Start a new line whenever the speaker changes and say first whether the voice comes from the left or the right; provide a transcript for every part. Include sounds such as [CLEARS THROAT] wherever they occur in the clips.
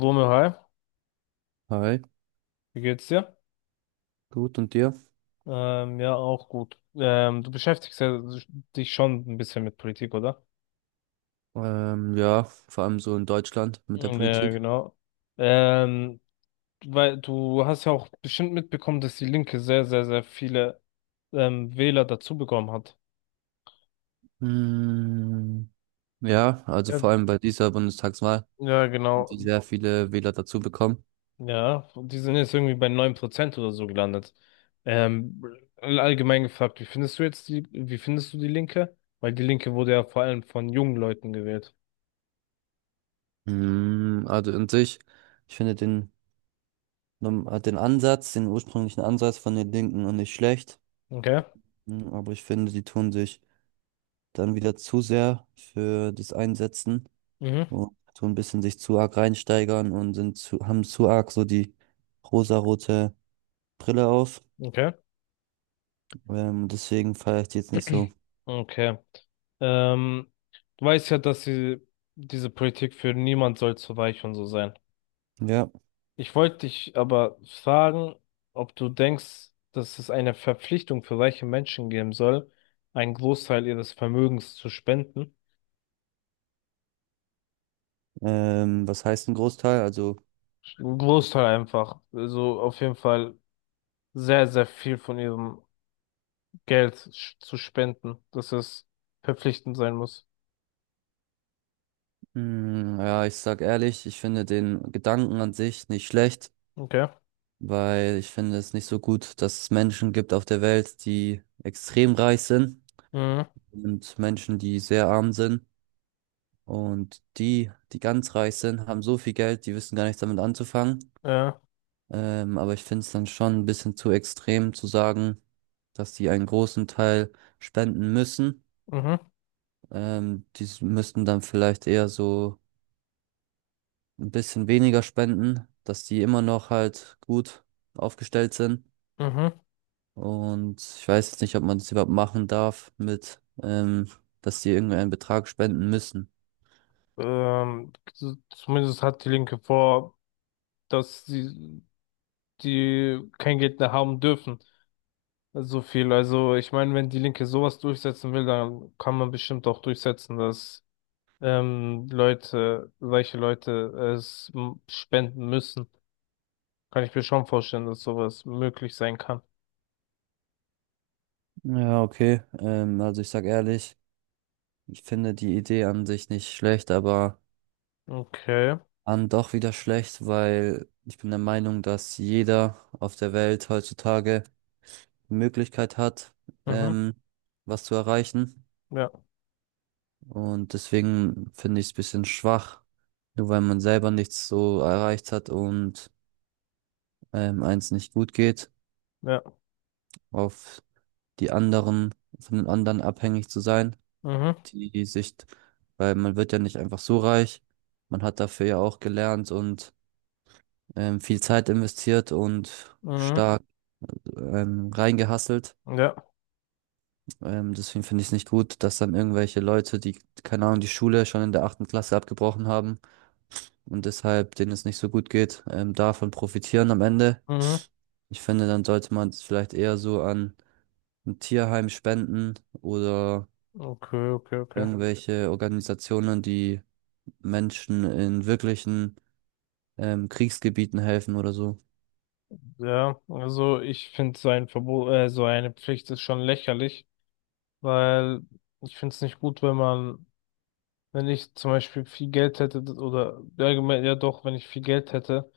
left: Romeo, hi,
right: Hi,
left: wie geht's dir?
right: gut und dir?
left: Ja, auch gut. Du beschäftigst ja dich schon ein bisschen mit Politik, oder?
right: Ja, vor allem so in Deutschland mit der
left: Mhm. Ja,
right: Politik.
left: genau. Ähm, Weil du hast ja auch bestimmt mitbekommen, dass die Linke sehr, sehr, sehr viele Wähler dazu bekommen hat.
right: Mm, ja, also
left: Ja,
right: vor allem bei dieser Bundestagswahl
left: ja,
right: haben
left: genau.
right: die sehr viele Wähler dazu bekommen.
left: Ja, die sind jetzt irgendwie bei 9% oder so gelandet. Ähm, Allgemein gefragt, wie findest du die Linke? Weil die Linke wurde ja vor allem von jungen Leuten gewählt.
right: Mm, also in sich, ich finde den, Num- den Ansatz, den ursprünglichen Ansatz von den Linken noch nicht schlecht.
left: Okay.
right: Mm, aber ich finde, sie tun sich dann wieder zu sehr für das Einsetzen
left: Mhm.
right: und tun ein bisschen sich zu arg reinsteigern und sind haben zu arg so die rosarote Brille auf.
left: Okay.
right: Deswegen feiere ich die jetzt nicht so.
left: Okay. Ähm, Du weißt ja, dass sie, diese Politik für niemand soll zu weich und so sein.
right: Ja.
left: Ich wollte dich aber fragen, ob du denkst, dass es eine Verpflichtung für reiche Menschen geben soll, einen Großteil ihres Vermögens zu spenden.
right: Was heißt ein Großteil? Also,
left: Einen Großteil einfach. Also auf jeden Fall sehr, sehr viel von ihrem Geld zu spenden, dass es verpflichtend sein muss.
right: ja, ich sag ehrlich, ich finde den Gedanken an sich nicht schlecht,
left: Okay.
right: weil ich finde es nicht so gut, dass es Menschen gibt auf der Welt, die extrem reich sind,
left: Mhm.
right: und Menschen, die sehr arm sind. Und die, die ganz reich sind, haben so viel Geld, die wissen gar nichts damit anzufangen.
left: Ja.
right: Aber ich finde es dann schon ein bisschen zu extrem zu sagen, dass die einen großen Teil spenden müssen.
left: Mhm.
right: Müssten dann vielleicht eher so ein bisschen weniger spenden, dass die immer noch halt gut aufgestellt sind.
left: Mhm.
right: Und ich weiß jetzt nicht, ob man das überhaupt machen darf mit, dass die irgendeinen Betrag spenden müssen.
left: Zumindest hat die Linke vor, dass sie die kein Geld mehr haben dürfen. So viel. Also ich meine, wenn die Linke sowas durchsetzen will, dann kann man bestimmt auch durchsetzen, dass Leute, reiche Leute es spenden müssen. Kann ich mir schon vorstellen, dass sowas möglich sein kann.
right: Ja, okay. Also ich sag ehrlich, ich finde die Idee an sich nicht schlecht, aber
left: Okay.
right: an doch wieder schlecht, weil ich bin der Meinung, dass jeder auf der Welt heutzutage die Möglichkeit hat,
left: Mhm.
right: ähm, was zu erreichen.
left: Ja.
right: Und deswegen finde ich es ein bisschen schwach, nur weil man selber nichts so erreicht hat und eins nicht gut geht,
left: Ja.
right: auf die anderen, von den anderen abhängig zu sein,
left: Mhm.
right: die sich, weil man wird ja nicht einfach so reich, man hat dafür ja auch gelernt und viel Zeit investiert und
left: Mhm.
right: stark reingehasselt.
left: Ja.
right: Deswegen finde ich es nicht gut, dass dann irgendwelche Leute, die, keine Ahnung, die Schule schon in der achten Klasse abgebrochen haben, und deshalb denen es nicht so gut geht, davon profitieren am Ende.
left: Mhm.
right: Ich finde, dann sollte man es vielleicht eher so an ein Tierheim spenden oder
left: Okay, okay, okay.
right: irgendwelche Organisationen, die Menschen in wirklichen Kriegsgebieten helfen oder so.
left: Ja, also ich finde so ein Verbot, so eine Pflicht ist schon lächerlich, weil ich finde es nicht gut, wenn man, wenn ich zum Beispiel viel Geld hätte oder allgemein, ja doch, wenn ich viel Geld hätte,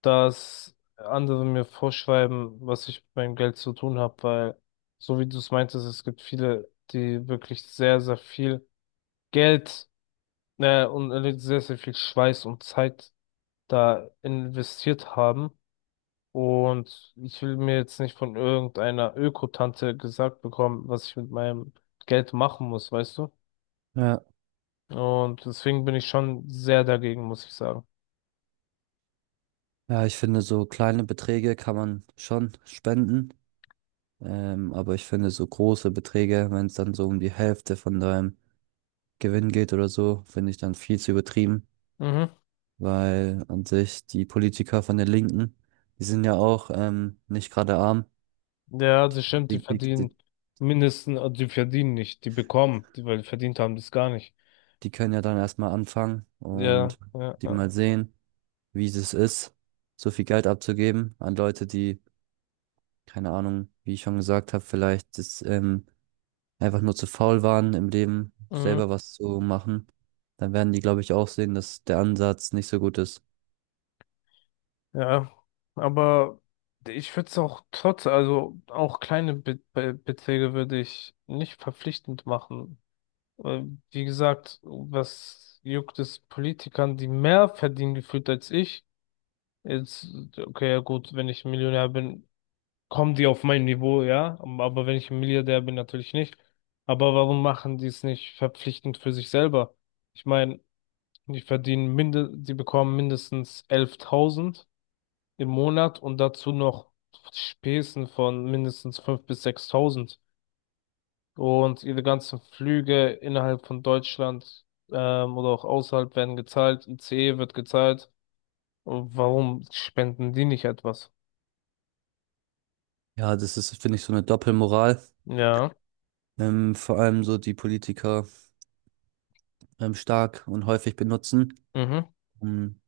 left: dass andere mir vorschreiben, was ich mit meinem Geld zu tun habe, weil so wie du es meintest, es gibt viele, die wirklich sehr, sehr viel Geld, und sehr, sehr viel Schweiß und Zeit da investiert haben. Und ich will mir jetzt nicht von irgendeiner Öko-Tante gesagt bekommen, was ich mit meinem Geld machen muss, weißt du?
right: Ja,
left: Und deswegen bin ich schon sehr dagegen, muss ich sagen.
right: ja, ich finde, so kleine Beträge kann man schon spenden, aber ich finde, so große Beträge, wenn es dann so um die Hälfte von deinem Gewinn geht oder so, finde ich dann viel zu übertrieben.
left: Mhm.
right: Weil an sich die Politiker von der Linken, die sind ja auch nicht gerade arm.
left: Ja, das stimmt, die
right: Die, die,
left: verdienen
right: die,
left: mindestens, die verdienen nicht, die bekommen, die, weil die verdient haben, das gar nicht.
right: die können ja dann erstmal anfangen
left: Ja,
right: und
left: ja,
right: die
left: ja.
right: mal sehen, wie es ist, so viel Geld abzugeben an Leute, die, keine Ahnung, wie ich schon gesagt habe, vielleicht das, einfach nur zu faul waren im Leben,
left: Mhm.
right: selber was zu machen. Dann werden die, glaube ich, auch sehen, dass der Ansatz nicht so gut ist.
left: Ja, aber ich würde es auch trotz, also auch kleine Be Be Beträge würde ich nicht verpflichtend machen. Äh, Wie gesagt, was juckt es Politikern, die mehr verdienen gefühlt als ich? Jetzt, okay, ja gut, wenn ich Millionär bin, kommen die auf mein Niveau, ja. Aber wenn ich ein Milliardär bin, natürlich nicht. Aber warum machen die es nicht verpflichtend für sich selber? Ich meine, die bekommen mindestens 11.000 im Monat und dazu noch Spesen von mindestens 5.000 bis 6.000. Und ihre ganzen Flüge innerhalb von Deutschland oder auch außerhalb werden gezahlt. ICE wird gezahlt. Und warum spenden die nicht etwas?
right: Ja, das ist, finde ich, so eine Doppelmoral.
left: Ja,
right: Vor allem so die Politiker stark und häufig benutzen,
left: mhm,
right: um,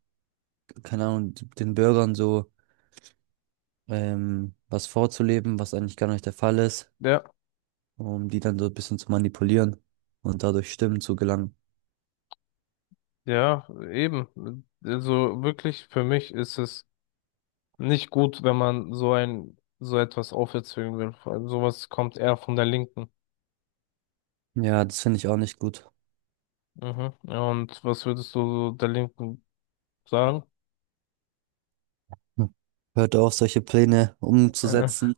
right: keine Ahnung, den Bürgern so was vorzuleben, was eigentlich gar nicht der Fall ist,
left: ja,
right: um die dann so ein bisschen zu manipulieren und dadurch Stimmen zu gelangen.
left: ja, eben. Also wirklich, für mich ist es nicht gut, wenn man so ein, so etwas aufzwingen will. Vor allem sowas kommt eher von der Linken.
right: Ja, das finde ich auch nicht gut.
left: Mhm. Ja, und was würdest du so der Linken sagen?
right: Hm. Hört auf, solche Pläne
left: Äh,
right: umzusetzen,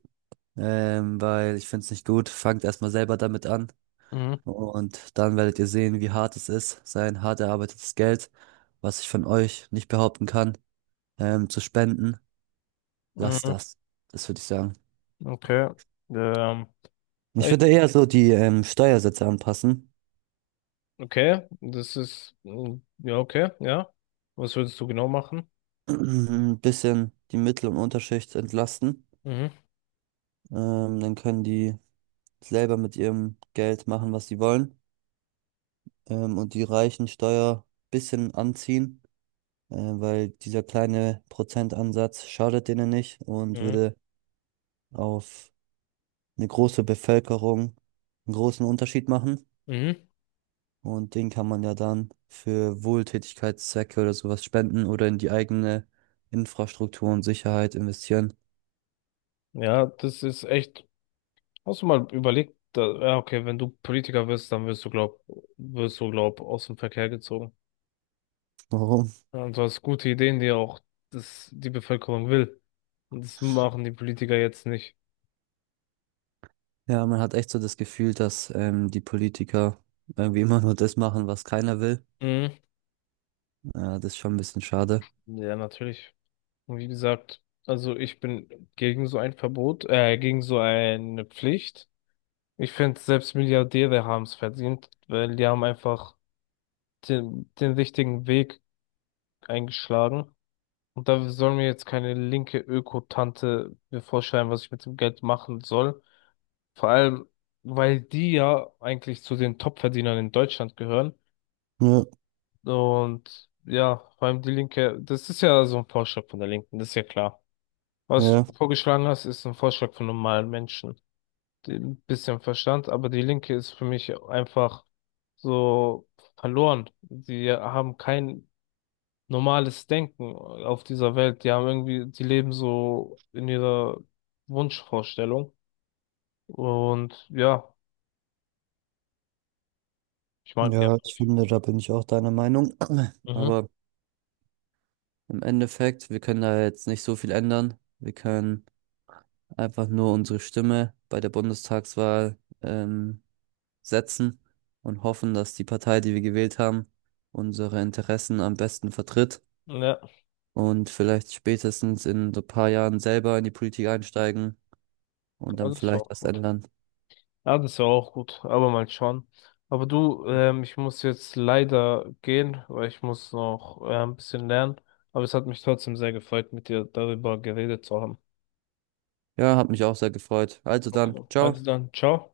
right: weil ich finde es nicht gut. Fangt erstmal selber damit an
left: mhm,
right: und dann werdet ihr sehen, wie hart es ist, sein hart erarbeitetes Geld, was ich von euch nicht behaupten kann, zu spenden. Lasst
left: mhm,
right: das. Das würde ich sagen.
left: okay. Ähm, ja,
right: Ich würde eher so die Steuersätze anpassen,
left: okay, das ist, ja, okay, ja. Was würdest du genau machen?
right: [CLEARS THROAT] ein bisschen die Mittel- und Unterschicht entlasten.
left: Mhm,
right: Dann können die selber mit ihrem Geld machen, was sie wollen. Und die reichen Steuer ein bisschen anziehen, weil dieser kleine Prozentansatz schadet denen nicht und
left: mhm,
right: würde auf eine große Bevölkerung einen großen Unterschied machen.
left: mhm.
right: Und den kann man ja dann für Wohltätigkeitszwecke oder sowas spenden oder in die eigene Infrastruktur und Sicherheit investieren.
left: Ja, das ist echt, hast du mal überlegt, da, ja, okay, wenn du Politiker wirst, dann wirst du, glaub, aus dem Verkehr gezogen.
right: Warum?
left: Ja, und du hast gute Ideen, die auch das, die Bevölkerung will. Und das machen die Politiker jetzt nicht.
right: Ja, man hat echt so das Gefühl, dass die Politiker irgendwie immer nur das machen, was keiner will.
left: Mhm.
right: Ja, das ist schon ein bisschen schade.
left: Ja, natürlich. Und wie gesagt, also ich bin gegen so ein Verbot, gegen so eine Pflicht. Ich finde, selbst Milliardäre haben es verdient, weil die haben einfach den richtigen Weg eingeschlagen. Und da soll mir jetzt keine linke Öko-Tante mir vorschreiben, was ich mit dem Geld machen soll. Vor allem, weil die ja eigentlich zu den Top-Verdienern in Deutschland gehören.
right: Ja,
left: Und ja, vor allem die Linke, das ist ja so ein Vorschlag von der Linken, das ist ja klar. Was du
right: ja,
left: vorgeschlagen hast, ist ein Vorschlag von normalen Menschen. Ein bisschen Verstand, aber die Linke ist für mich einfach so verloren. Die haben kein normales Denken auf dieser Welt. Die haben irgendwie, die leben so in ihrer Wunschvorstellung. Und ja, ich mag die
right: ja,
left: einfach
right: ich
left: nicht.
right: finde, da bin ich auch deiner Meinung. [CLEARS THROAT]
left: Mhm.
right: Aber im Endeffekt, wir können da jetzt nicht so viel ändern. Wir können einfach nur unsere Stimme bei der Bundestagswahl setzen und hoffen, dass die Partei, die wir gewählt haben, unsere Interessen am besten vertritt
left: Ja,
right: und vielleicht spätestens in so ein paar Jahren selber in die Politik einsteigen und dann
left: also das war
right: vielleicht
left: auch
right: was
left: gut.
right: ändern.
left: Ja, das war auch gut, aber mal schauen. Aber du, ich muss jetzt leider gehen, weil ich muss noch ein bisschen lernen. Aber es hat mich trotzdem sehr gefreut, mit dir darüber geredet zu haben.
right: Ja, hat mich auch sehr gefreut. Also dann,
left: Okay, also
right: ciao.
left: dann, ciao.